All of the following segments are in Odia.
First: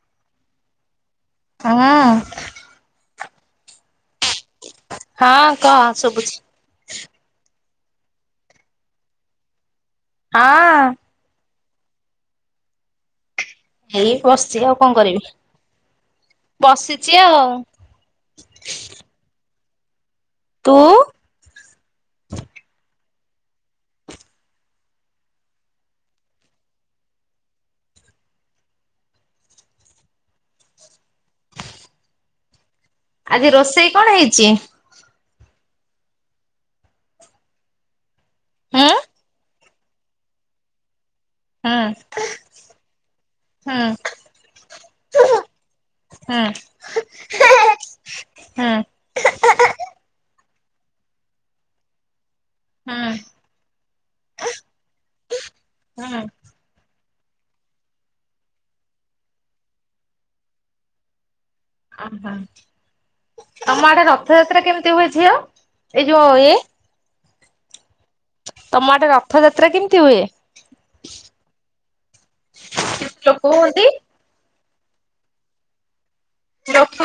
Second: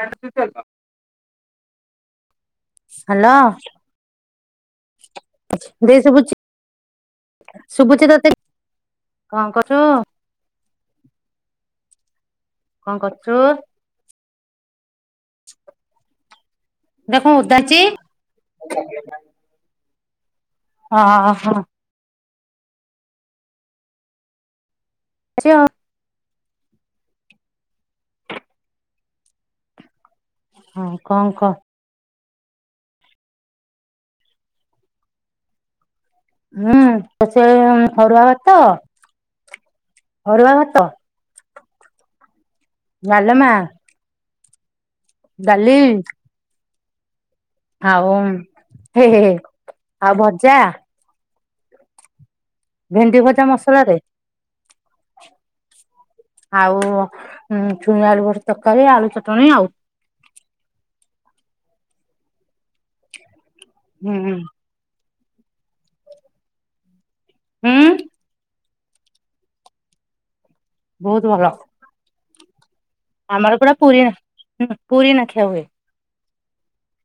ହ୍ୟାଲୋ। ହଁ ହଁ କହ ଦେଇ ଶୁଭୁଛି ଶୁଭୁଚି? ଶୁଭୁଚି ତତେ, କଣ କରୁଚୁ? ହଁ କଣ କରୁଚୁ? ଏଇ ବସିଚି ଆଉ କଣ କରିବି? ଦେଖ ବସିଚି ଆଉ। ଓଦାଛି ତୁ ଓହୋ। ଆସିବ ହଁ, କଣ କହ? ଆଜି ରୋଷେଇ କଣ ହେଇଚି? ହୁଁ, ରୋଷେଇ ଅରୁଆ ଭାତ, ହୁଁ ଅରୁଆ ଭାତ ହୁଁ। ଡାଲମା ହୁଁ। ଡାଲି, ହୁଁ। ଆଉ ହେ ହେ ହେ ଆଉ ଭଜା, ହୁଁ ଭେଣ୍ଡି ଭଜା ମସଲା ରେ ହୁଁ। ଆଉ ଛୁଇଁ, ଆଳୁ, ବଡି ତରକାରୀ, ଆଳୁ ଚଟଣିୀ ଆଉ। ଓହୋ। ଆମ ଆଡେ ହୁଁ ରଥଯାତ୍ରା କେମିତି ହୁଏ, ଝିଅ? ଏଇ ଯୋଉ ଇଏ ହୁଁ? ତମ ଆଡ଼େ ରଥଯାତ୍ରା କେମିତି ହୁଏ? ବହୁତ ଭଲ। କେତେ ଲୋକ ଆମର ହୁଅନ୍ତି ପୁରା ନା, ପୁରୀ ନାଖେ ହୁଏ। ରଥ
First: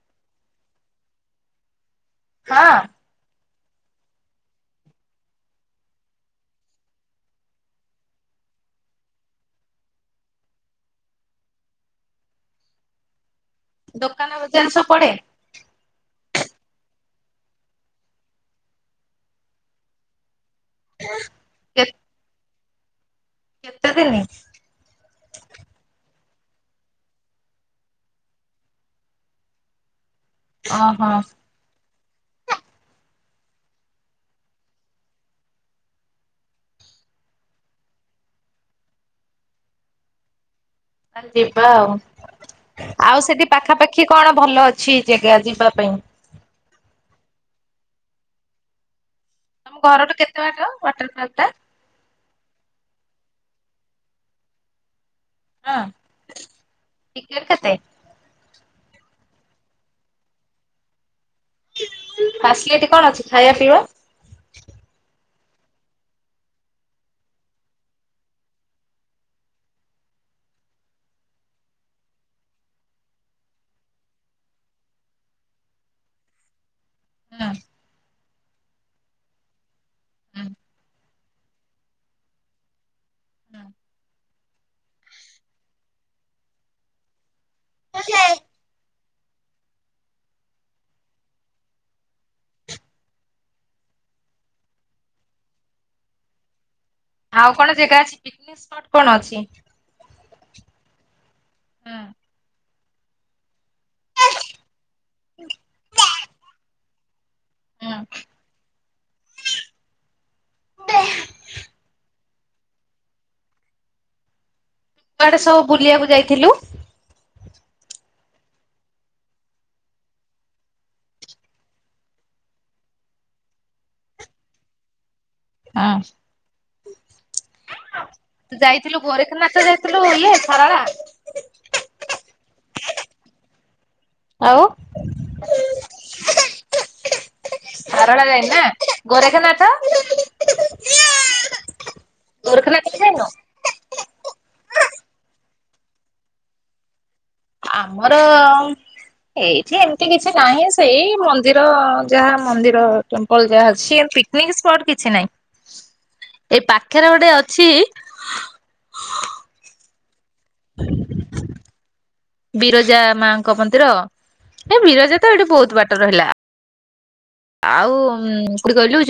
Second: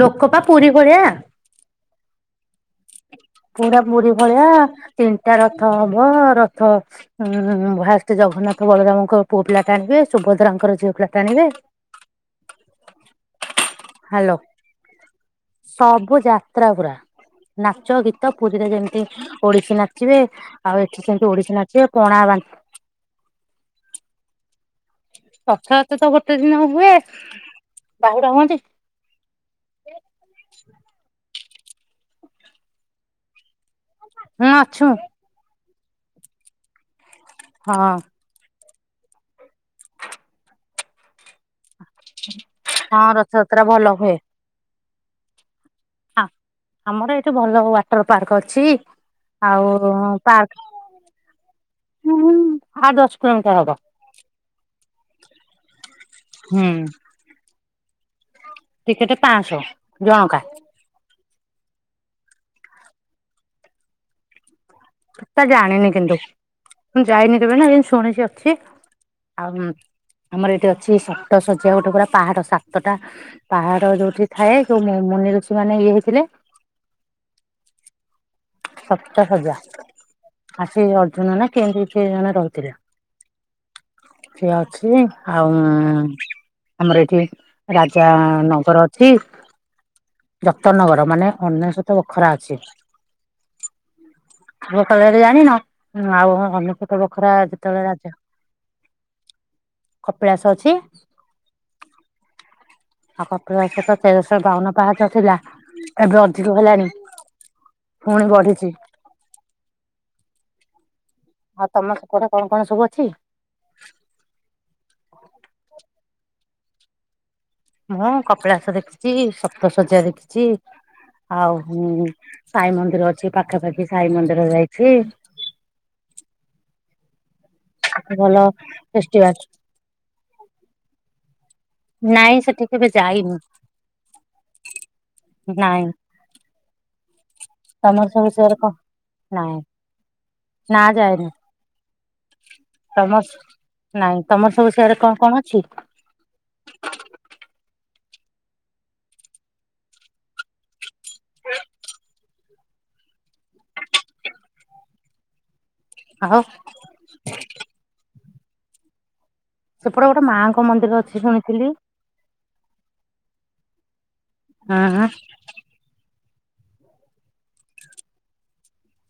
ଲୋକ ପା ପୁରୀ ଭଳିଆ। ହଁ ପୁରା ପୁରୀ ଭଳିଆ, ତିନିଟା ରଥ ହବ, ରଥ ଉଁ ଉଁ [unintelligible] ଜଗନ୍ନାଥ ବଳରାମଙ୍କ ପୁଅ ପିଲା ଟାଣିବେ, ସୁଭଦ୍ରାଙ୍କର ଝିଅ ପିଲା ଟାଣିବେ [unintelligible] ଦୋକାନ ବଜାର ସବୁ ପଡେ? ସବୁ ଯାତ୍ରା ପୁରା, ନାଚ ଗୀ ତ ପୁରୀଟା ଯେମିତି ଓଡିଶୀ ନାଚିବେ ଆଉ ଏଠି ସେମିତି ଓଡିଶୀ ନାଚିବେ, ପଣା ବା କେତେ ଦିନି? ରଥଯାତ୍ରା ତ ଗୋଟେ ଦିନ ହୁଏ, ବାହୁଡା ହୁଅନ୍ତି। ଓ ହୋ। ହୁଁ ଅଛୁ। ହଁ ଅଁ ଆରେ ଯିବା ଆଉ, ହଁ ଆଉ ସେଠି ରଥଯାତ୍ରା ଭଲ ପାଖାପାଖି ହୁଏ କଣ ଭଲ ଅଛି ଜାଗା ଯିବା ପାଇଁ? ହଁ, ଆମର ଏଇଠି ଭଲ ୱାଟର ପାର୍କ ଅଛି ଆଉ ତମ ଘରଠୁ କେତେ ବାଟ ପାର୍କ, ୱାଟର ପାର୍କ ଟା? ଆ ଦଶ କିଲୋମିଟର ହବ। ହଁ ହୁଁ ଟିକେଟ କେତେ? ଟିକେଟ ପାଆଁଶହ ଜଣକା। ଫାସିଲିଟି କଣ ଅଛି ଖାଇବା ପିଇବା? ହେଟା ଜାଣିନି କିନ୍ତୁ, ମୁଁ ଯାଇନି କେବେ ନା, ଏ ଶୁଣିଛି ଅଛି ଆଉ ଆମର ଏଠି ଅଛି ସତ ଶଯ୍ୟା ଗୋଟେ ପୁରା ପାହାଡ ସାତଟା ପାହାଡ ଯୋଉଠି ଥାଏ, ଯୋଉ ମୁନି ଋଷି ମାନେ ଇଏ ହେଇଥିଲେ ହଁ ସପ୍ତ ଶଯ୍ୟା, ଆସି ଅର୍ଜୁନ ନା କେମତି କିଏ ଜଣେ ରହିଁଥିଲେ? ସିଏ ଅଛି, ଆଉ ଆମର ଏଠି ରାଜା ନଗର ଛି, ଯତନଗର ମାନେ, ଅନେସତ ବଖରା ଅଛି। [unintelligible] ଜାଣିନ, ଆଉ ଅନେକ ଆଉ କଣ ଜେଗା ଅଛିି, ପିକ୍ନିକ୍ ସ୍ପଟ୍ କଣ ଅଛି, କପିଳାସ ଅଛି ହଁ? ଆଉ କପିଳାସ ତ ତେରଶହ ବାଉନ ପାହାଚ ଥିଲା, ଏବେ ଅଧିକ ହେଲାଣି। ହୁଁ ପୁଣି ବଢିଛି। ଆଉ ତମ ହେପଟେ କଣ କଣ ସବୁ ଅଛି? କୁଆଡେ ସବୁ ବୁଲିବାକୁ ଯାଇଥିଲୁ? ମୁଁ କପିଳାସ ଦେଖିଚି, ସପ୍ତ ଶଯ୍ୟା ଦେଖିଚି। ଆଉ ହୁଁ, ସାଇ ମନ୍ଦିର ଅଛି ଏଇ ପାଖାପାଖି, ସାଇ ମନ୍ଦିର ଯାଇଛି। ହୁଁ ଭଲ ତୁ ଯାଇଥିଲୁ ଫେଷ୍ଟିଭାଲ ଗୋରେଖନାଥ ଯାଇଥିଲୁ? ଇଏ ଖରାରା। ନାଇଁ ସେଠି କେବେ ଯାଇନି, ଆଉ ନାଇଁ। [unintelligible] ତମର ସାରଳା ସବୁ ଯାଇନୁ ସେର ନା କ, ନାଇଁ ଗୋରେଖନାଥ ନା ଯାଏନି। ଗୋରେଖନାଥ ବି ଯାଇନୁ? ତମର ନାଇଁ ତମର ସବୁ ସେଆଡେ କଣ କଣ ଅଛି? ଆମର ଏଇଠି ଏମିତି କିଛି ନାହିଁ, ସେଇ ମନ୍ଦିର, ଯାହା ମନ୍ଦିର ଟେମ୍ପଲ ଯାହା ଅଛି, ଏମ୍ ପିକ ନିକ୍ ସ୍ପଟ୍ କିଛି ନାହିଁ। ଆଉ ଏଇ ପାଖରେ ଗୋଟେ ଅଛି ସେପଟେ ଗୋଟେ ମାଆଙ୍କ ମନ୍ଦିର ଅଛି ଶୁଣିଥିଲି? ବିରଜା ମାଙ୍କ ମନ୍ଦିର ଏ ହୁଁ ବିରଜା ତ ଏଇଠି ବହୁତ ବାଟ୍ ବାଟରେ ହେଲା ଆଉକଉଠୀ କହିଲୁ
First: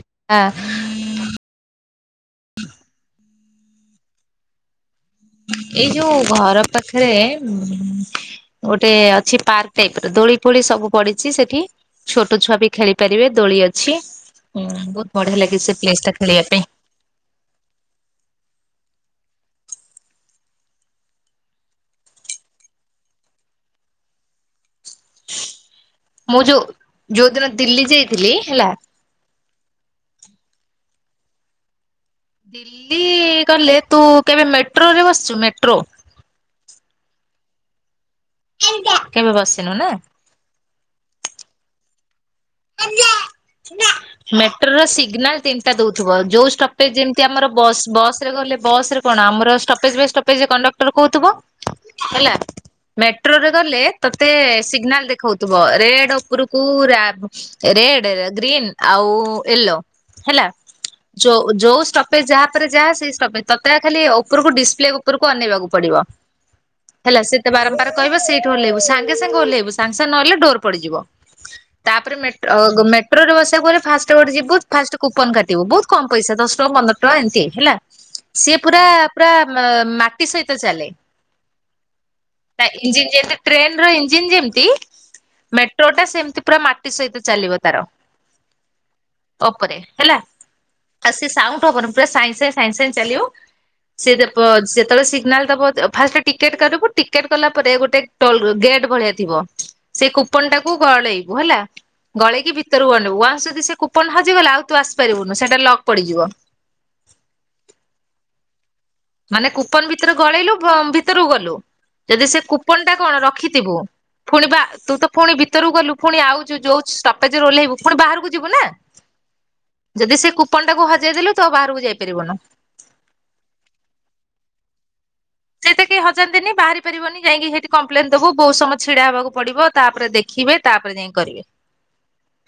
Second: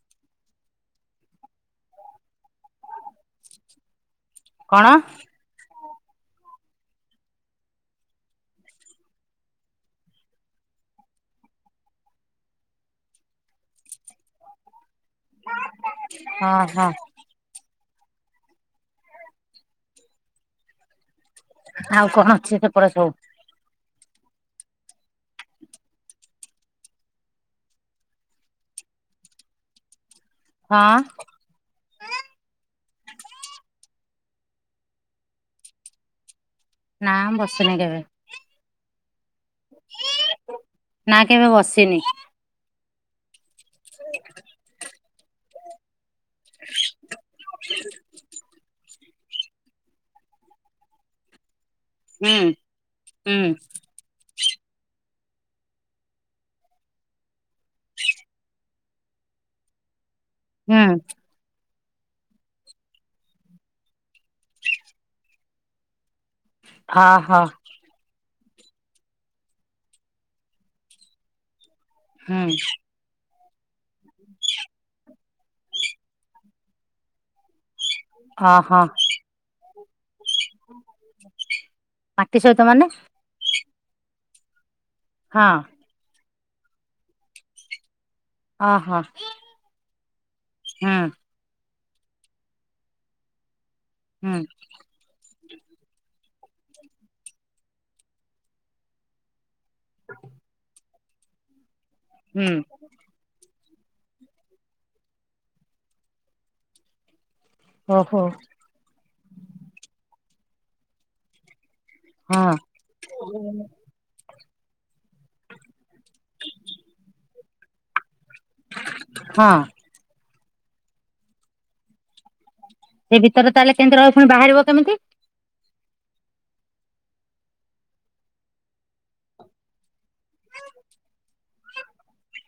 କଣ? ଏଇ ଯୋଉ ଘର ପାଖରେ ଗୋଟେ ଅଛି ପାର୍କ ଟାଇପ ର ଦୋଳି ଫୋଳି ସବୁ ପଡିଛି ସେଠି ଛୋଟ ଛୁଆ ବି ଖେଳି ପାରିବେ ଦୋଳି ଅଛି ବହୁତ ବଢିଆ ଲାଗେ ସେ ପ୍ଲେସ ଟା ଖେଳିବା ହଁ ପାଇଁ। ହଁ ଆଉ କଣ ଅଛି ସେପଟେ ସବୁ? ମୁଁ ଯୋଉ ଯୋଉ ଦିନ ଦିଲ୍ଲୀ ଯାଇଥିଲି ହେଲା ହଁ। ଦିଲ୍ଲୀ ଗଲେ ତୁ କେବେ ମେଟ୍ରୋରେ ବସିଛୁ ମେଟ୍ରୋ? ନାଁ ମୁଁ ବସିନି କେବେ। କେବେ ବସିନୁ ନା? ନା କେବେ ବସିନି। ମେଟ୍ରୋ ରେ ସିଗ୍ନାଲ ତିନ ଟା ଦଉଥିବ ଯୋଉ ଷ୍ଟପେଜ ଯେମିତି ଆମର ବସ୍ ବସ ରେ ଗଲେ ବସରେ କଣ ଆମର ଷ୍ଟପେଜ ବାଇଜ ଷ୍ଟପେଜ କଣ୍ଡକ୍ଟର କହୁଥିବ ହେଲା ହୁଁ ହୁଁ ମେଟ୍ରୋରେ ଗଲେ ତତେ ସିଗିନାଲ ଦେଖଉଥିବ ରେଡ ଉପରକୁ ରାପ ରେଡ ଗ୍ରୀନ ଆଉ ୟେଲୋ ହେଲା ହୁଁ। ଯ ଯୋଉ ଷ୍ଟପେଜ ଯାହା ପରେରେ ଯାହା ସେଇ ଷ୍ଟପେଜ ତତ ଖାଲି ଉପରକୁ ଡିସପ୍ଲେ ଉପରକୁ ଅନେଇବାକୁ ପଡିବ। ହ। [unintelligible] ହେଲା ସେତେ ବାରମ୍ବାର କହିବ ସେଇଠୁ ଓହ୍ଲାଇବ ସାଙ୍ଗେ ସାଙ୍ଗେ ଓହ୍ଲେଇବୁ ସାଙ୍ଗ ସାଙ୍ଗେ ନହଲେ ଡୋର ପଡିଯିବ। ତାପରେ ହୁଁ ମେଟ୍ରୋ କ ମେ ଟ୍ରୋରେ ବସିବାକୁ ହେଲେ ଫାଷ୍ଟ ଗୋଟେ ଯିବୁ ଫାଷ୍ଟ କୁପନ କାଟୁ ବହୁତ କ ପଇସା ଦଶ ଟଙ୍କାନ୍ଦର ଟା ଏମିତି ହେଲା। ସିଏ ଅହ ପୁରା ପୁରା ମାଟି ସହିତ ଚାଲେ। ମାଟି ସହିତ ନାଇ ମାନେ ଇଞ୍ଜିନ ଯେମ ଟ୍ରେନ ର ଇଞ୍ଜିିନ ଯେମିତି ହଁ ମେଟ୍ରୋଟା ସେମିତି ପୁରା ମାଟି ସହିତ ଚାଲିବ ତାର। ଅହ ଅପରେ ହେଲା ହୁଁ ଆ ସେ ସାଉଣ୍ଡ ହବନି ପୂରା ସାଇଁ ସାଇଁ ସାଇଁ ଚାଲିବ ସେ ଯେପ ହୁଁ ଯେତେବେଳେ ନେଲେ ତ ଫା ଟିକେଟ କରିବୁ ଟିକେଟ କଲା ପରେ ଗୋଟେ ଗେଟ୍ ଭଳିଆ ଥିବ ସେ କୁପନ ଟାକୁ ଗଳେଇବୁ ହେଲା। ହୁଁ ଗଳେଇକି ଭିତରକୁ ବଣବ ୱାନ୍ସ ଯଦି ସେ କୁପନ ହଜିଗଲା ଆଉ ତୁ ଆସିପାରିବୁନୁ ସେଇଟା ଲଗ ପଡିଯିବ। ଓହୋ। ମାନେ କୁପନ ଭିତରେ ଗଳେଇଲୁ ଭିତରକୁ ଗଲୁ ଯଦି ସେ ହଁ କୁପନ ଟା କଣ ରଖିଥିବୁ। ପୁଣି ବା ତୁ ତ ପୁଣି ଭିତରକୁ ଗଲୁ ପୁଣି ଆଉଛୁ ଯୋଉୁଷ୍ଟପେଜ ଓହ୍ଲେଇବୁ ପୁଣି ବାହାରକୁ ଯିବୁ ନା ହଁ। ଯଦି ସେ କୁପନ ଟାକୁ ହଜେଇ ଦେଲୁ ତ ବାହାରକୁ ଯାଇପାରିବନୁ। ସେ ଭିତରେ ତାହେଲେ କେମିତି ରହିଅ ପୁଣି ବାହାରିବ କେମିତି? ସେଇଟା କିହି ହଜାନ୍ତିନି ବାହାରି ପାରିବନି ଯାଇକି ସେଇଠି କମ୍ପ୍ଲେନ ଦବୁ ବହୁତ ସମୟ ଛିଡା ହବାକୁ ପଡିବ ତାପରେ ଦେଖି ଖିବେ ତାପରେ ଯାଇ କରିବେ।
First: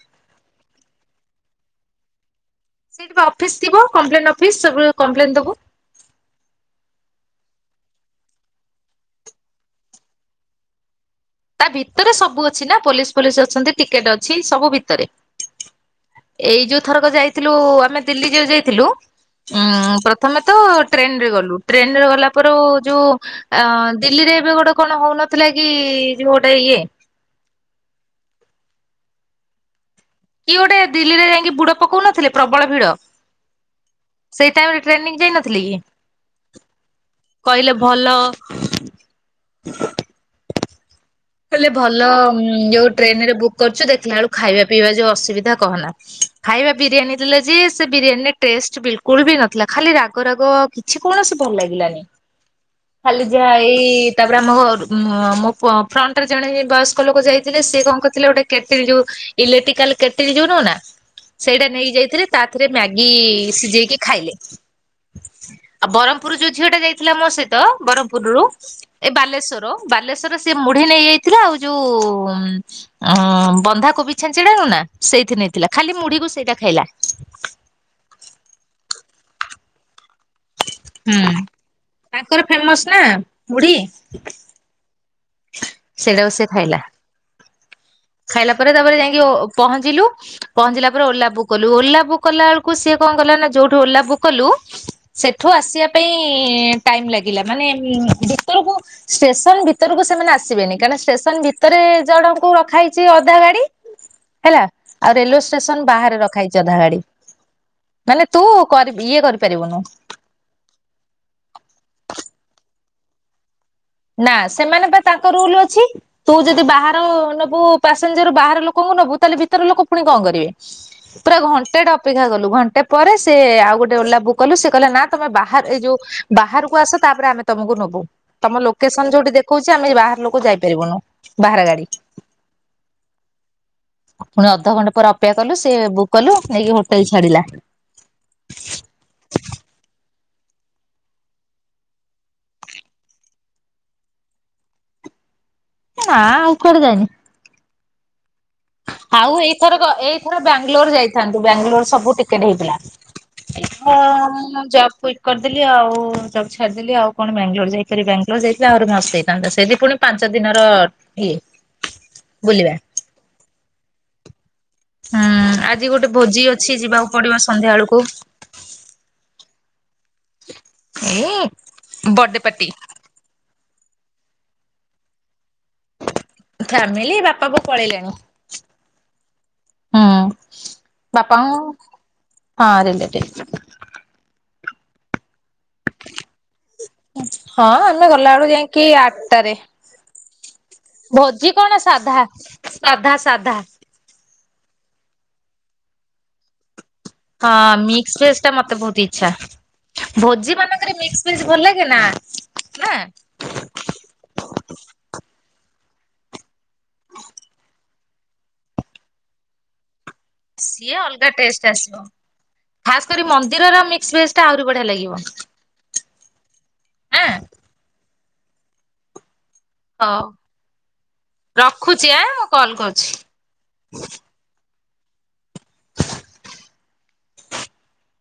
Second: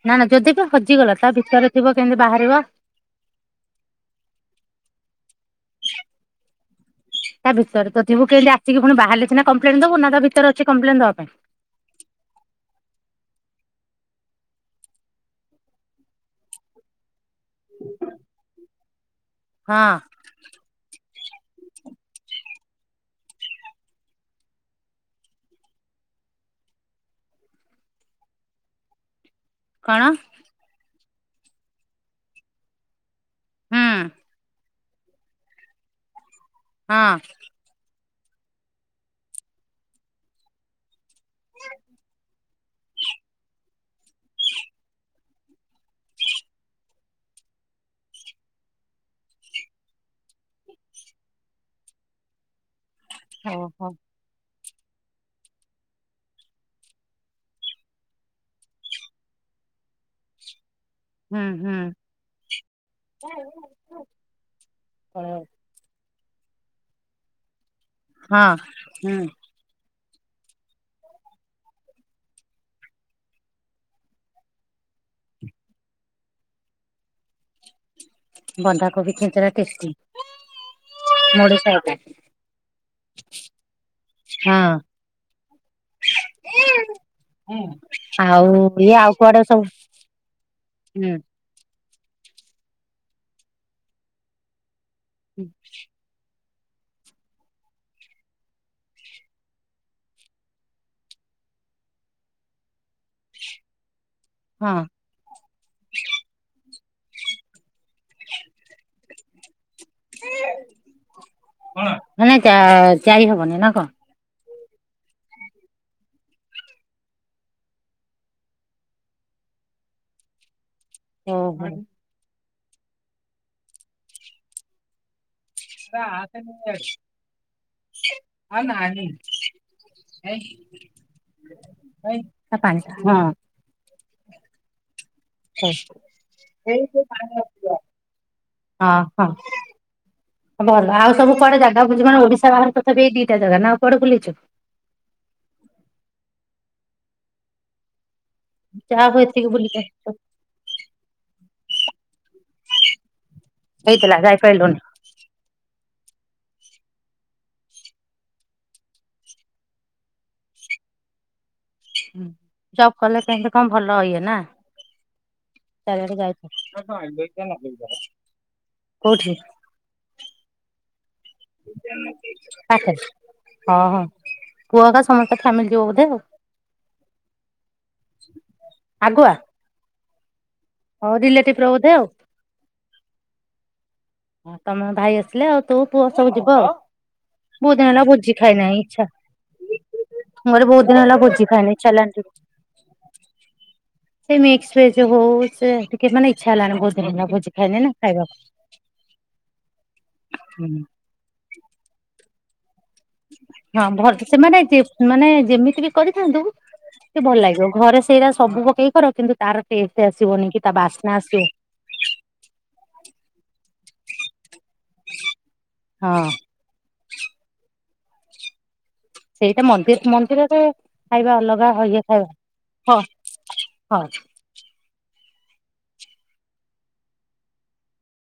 ନା ନା ଯଦି ବି ହଜିଗଲା ତା ଭିତରେ ଥିବ କେମିତି ବାହାରିବ? ସେଇଠି ଅଫିସ ଥିବ କମ୍ପ୍ଲେନ ଅଫିସ ସବୁ କମ୍ପ୍ଲେନ ଦବୁ। ତା ଭିତରେ ତ ଥିବୁ କେମିତି ଆସିକିଣି ବାହାରେଛି ନା କମ୍ପ୍ଲେନ ଦବୁ ନା ତା ଭିତରେ ଅଛି କମ୍ପ୍ଲେନ ଦବା ପାଇଁ? ତା ଭିତରେ ସବୁ ଅଛି ନା ପୋଲିସ ଫୋଲିସ ଅଛନ୍ତି ଟିକେଟ ଅଛି ସବୁ ଭିତରେ ଏଇ ଯୋଉ ଥରକ ଯାଇଥିଲୁ ଆମେ ଦିଲ୍ଲୀ ଯୋଉ ଯାଇଥିଲୁ ଉଁ ହଁ ପ୍ରଥମେ ତ ଟ୍ରେନରେ ଗଲୁ ଟ୍ରେନରେ ଗଲା ପରେ ଯୋଉ ଅ ଦିଲ୍ଲୀରେ ଏବେ ଗୋଟେ କଣ ହଉନଥିଲା କି ଯୋଉ ଗୋଟେ ଇଏ କଣ? କିଏ ଗୋଟେ ଦିଲ୍ଲୀରେ ଯାଇକି ବୁଡ ପକଉ ନଥିଲେ ପ୍ରବଳ ଭିଡ, ହୁଁ ସେଇ ଟାଇ ଟ୍ରେନିଂ ଯାଇନଥିଲି କି? ହଁ। କହିଲେ ଭଲ ହେଲେ ଭଲ ଯୋଉ ଟ୍ରେନରେ ବୁକ୍ କରୁଛୁ ଦେଖିଲା ବେଳୁ ଖାଇବା ପିଇବା ଯୋଉ ଅସୁବିଧା କହନା। ଖାଇବା ବିରିୟାନୀ ଦେଲେ ଯିଏ ସେ ବିରିୟାନୀରେ ଟେଷ୍ଟ ବିଲକୁଲ ବି ନଥିଲା ଖାଲି ରାଗରାଗ ସେ କୌଣସି ଭଲ ଲାଗିଲାନି। ଖାଲି ଯାହା ଏଇ ଓହୋ ତାପରେ ଆମ ଘ ମୋ ଫ୍ରଣ୍ଟରେ ଜଣେ ବୟସ୍କ ଲୋକ ଯାଇଥିଲେ ସେି କଣ କରିଥିଲେ ଗୋଟେ କ୍ୟାଟ ଯୋଉ ଇଲେକ୍ଟ୍ରିକାଲ କେଟେଲ ଯୋଉ ନୁହଁ ନା ହୁଁ ସେଇଟା ହୁଁ ନେଇ ଯାଇଥିଲେ ତା ଥରେ ମ୍ୟାଗି ସିଝେଇକି ଖାଇଲେ। ଆଉ ବ୍ରହ୍ମପୁର ଯୋଉ ଝିଅଟା ଯାଇଥିଲା ମୋ ସହିତ ହଁ ବ୍ରହ୍ମପୁରରୁ ଏ ହୁଁ ବାଲେଶ୍ୱର ବାଲେଶ୍ଵର ସେ ମୁଢି ନେଇ ଯାଇଥିଲା ଆଉ ଯୋଉ ଉ ବନ୍ଧାକୋବି ଛେଞ୍ଚିଡା ନୁ ନା ସେଇଥିି ନେଇଥିଲା ଖାଲି ମୁଢିକୁ ସେଇଟା ଖାଇଲା। ବନ୍ଧା କୋବି ଚ୍ଛେଞ୍ଚେଡା ଟେଷ୍ଟି। ହୁଁ ମୋଡିଶାକୁ ତାଙ୍କର ଫେମସ ନା ମୁଢି। ହଁ। ସେଇଟାକୁ ସେ ଖାଇଲା। ଖାଇଲା ଆଉ ପରେ ଇଏ ତାପରେ ଆଉ ଯାଇକି କୁଆଡେ ସବୁ ପହଞ୍ଚିଲୁ ପହଞ୍ଚିଲା, ପରେ ହୁଁ ଓଲା ବୁ କଲୁ ଓଲା ବୁକ୍ କଲା ବେଳକୁ ସିଏ କଣ କଲା ନା ଯୋଉଠୁ ଓଲା ବୁକ୍ କଲୁ ସେଠୁ ଆସିବା ପାଇଁ ଟାଇମ୍ ଲାଗିଲା ମାନେ ଷ୍ଟେସନ ଭିତରକୁ ଭିତରକୁ ସେମାନେ ଆସିବେନି କାରଣ ଷ୍ଟେସନ ଭିତରେ ଜଣଙ୍କୁ ରଖାହେଇଛି ଅଧା ଧାଡି। ହେଲା। ହଁ ଆଉ ରେଲୱେ ଷ୍ଟେସନ ବାହାରେ ରଖା ହେଇଛି ଅଧା ଗାଡି ମାନେ ତୁ ଇଏ କରିପାରିବୁନୁ। ହେଲେ ଯା ଯାଇ ହବନି ନା କଣ? ନା ସେମାନେ ପା ତାଙ୍କ ରୁଲ ଅଛି। ତୁ ଯଦି ବାହାର ନବୁ ପାସେଞ୍ଜର ବାହାର ଲୋକଙ୍କୁ ନବୁ ତାହେଲେ ଭିତର ଲୋକ ପୁଣି କଣ କରିବେ? ପୁରା ଓହୋ ଘଣ୍ଟେଟା ଅପେକ୍ଷା କଲୁ ଘଣ୍ଟେ ପରେ ସେ ଆଉ ଗୋଟେ ଓଲା ବୁକ୍ କଲୁ ସେ କହିଲେ ନା ତମେ ବା ଏ ଯୋଉ ବାହାରକୁ ଆସ ତାପରେ ଆମେ ତମକୁ ନବୁ ତମ ଲୋକସନ ଯୋଉଠି ଦେଖଉଛି ଆମେ ବାହାର ଲୋକ ଯାଇପାରିବୁନୁ ବାହାର ଗାଡି। ତା ପାଣିଟା ହଁ ପୁଣି ଅଧଘଣ୍ଟା ପରେ ଅପେକ୍ଷା କଲୁ ସେ ବୁକ୍ କଲୁ ନେଇକି ହୋଟେଲ ଛାଡିଲା। ହଁ ହଁ। ଭଲ ଆଉ ସବୁଆଡ ଜାଗା ବୁ ମାନ ଓଡିଶା ବାହରେ ତଥା ଏ ଦିଟା ଜାଗା ନା ଆଉ କୁଆଡେ ବୁଲିଛୁ? ନା ଆଉ କୁଆଡ଼େ ଯାଇନି? ଯାହା ହଉ ଆଉ ଏତିକି ବୁଲିକି ଏଇଥରକ ଆସିଛୁ ଏଇଥର ବାଙ୍ଗାଲୋର ଯାଇଥାନ୍ତୁ ବାଙ୍ଗାଲୋର ସବୁ ଟିକେଟ ହେଇଥିଲା। ହେଇଥିଲା ଯାଇପାରିଲୁନି। କରିଦେଲି ଆଉ ଜବ୍ ଛାରିଦେଲି। ଆଉ କଣ, ବାଙ୍ଗଲୋର ଯାଇକରି, ବାଙ୍ଗାଲୋର ଯାଇଥିଲେ ଆହୁରି ମସ୍ତ ହେଇଥାନ୍ତା ସେଠି ପୁଣି। ପାଞ୍ଚ ଦିନର ଇଏ। ହୁଁ ବୁଲିବା। ଜପ୍ କଲ, କେମତି କଣ ଭଲ ହିଏ ନା? ହୁଁ ଆଜି ଗୋଟେ ଚାରିଆଡେ ଭୋଜି ଯାଇଥିବ ଅଛି, ଯିବାକୁ ପଡିବ ସନ୍ଧ୍ୟା ବେଳକୁ। କେଉଁଠି? ଏଏ। [unintelligible] ହଁ ହଁ କୁଅକା ସମସ୍ତେ ଫେନ୍ ମିଳି ଯିବ ବୋଧେ, ଆଉ ଫ୍ୟାମିଲି ବାପା ବୋଉ ପଳେଇଲେଣି ଆଗୁଆ। ହୁଁ ହଉ ରିଲେଟିଭ ର ବାପାଙ୍କ ବୋଧେ ଆଉ। ହଁ ରିଲେଟିଭ। ହଁ ତମ ଭାଇ ଆସିଲେ ଆଉ ତୋ ପୁଅ ସବୁ ଯିବ ଆଉ ହଁ ବୋଧ ହେଲା ଆମେ ଭୋଜି ଗଲାବେଳୁ ଖାଇନାହିଁ ଯାଇକି ଇଚ୍ଛା ଆଠଟାରେ ନାହେଲେ ବହୁତ। ଦିନ ହେଲା ଭୋଜି ଖାଇନି କଣ ଇଚ୍ଛା ସାଧା ହେଲାଣି ସାଧା ସାଧା। ସେ ମେ [unintelligible] ଟିକେ ମାନ ଇଚ୍ଛା ହେଲାଣି ବହୁତ୍। ହଁ ମିକ୍ସ୍ ଫେସ୍ ମତେ ବହୁତ ଇଛ। ଆଛା ଭୋଜି ମାନଙ୍କରେ ମିକସ୍ ପିସ୍ ଭଲ ଲାଗେନା ନାଁ। ହଁ ଭଲସ ସେମାନେ ଯେ, ମାନେ ଯେମିତି ବି କରିଥାନ୍ତୁ। ଟେ ଭଲ ଲାଗିବ, ଘରେ ସେଇଟା ସବୁ ପକେଇ କର କିନ୍ତୁ। ତାର କାକେ ଆସିବନି? କି ତା ସିଏ ବାସ୍ନା ଅଲଗା ଆସିବ ଟେଷ୍ଟ୍ ଆସିବ, ଖାସ କରି ମନ୍ଦିରର ମିକ୍ସ ଭେଜ ଟା ଆହୁରି ବଢିଆ ଲାଗିବ। ହଁ। ଆଁ ସେଇଟା ମଖେଟ ହଉ ମନ୍ଦିରଟା ଖାଇବା ଅଲଗା ରଖୁଛି [unintelligible] ଆଁ ମୁଁ କଲ ହଁ କରୁଛି। ହଁ।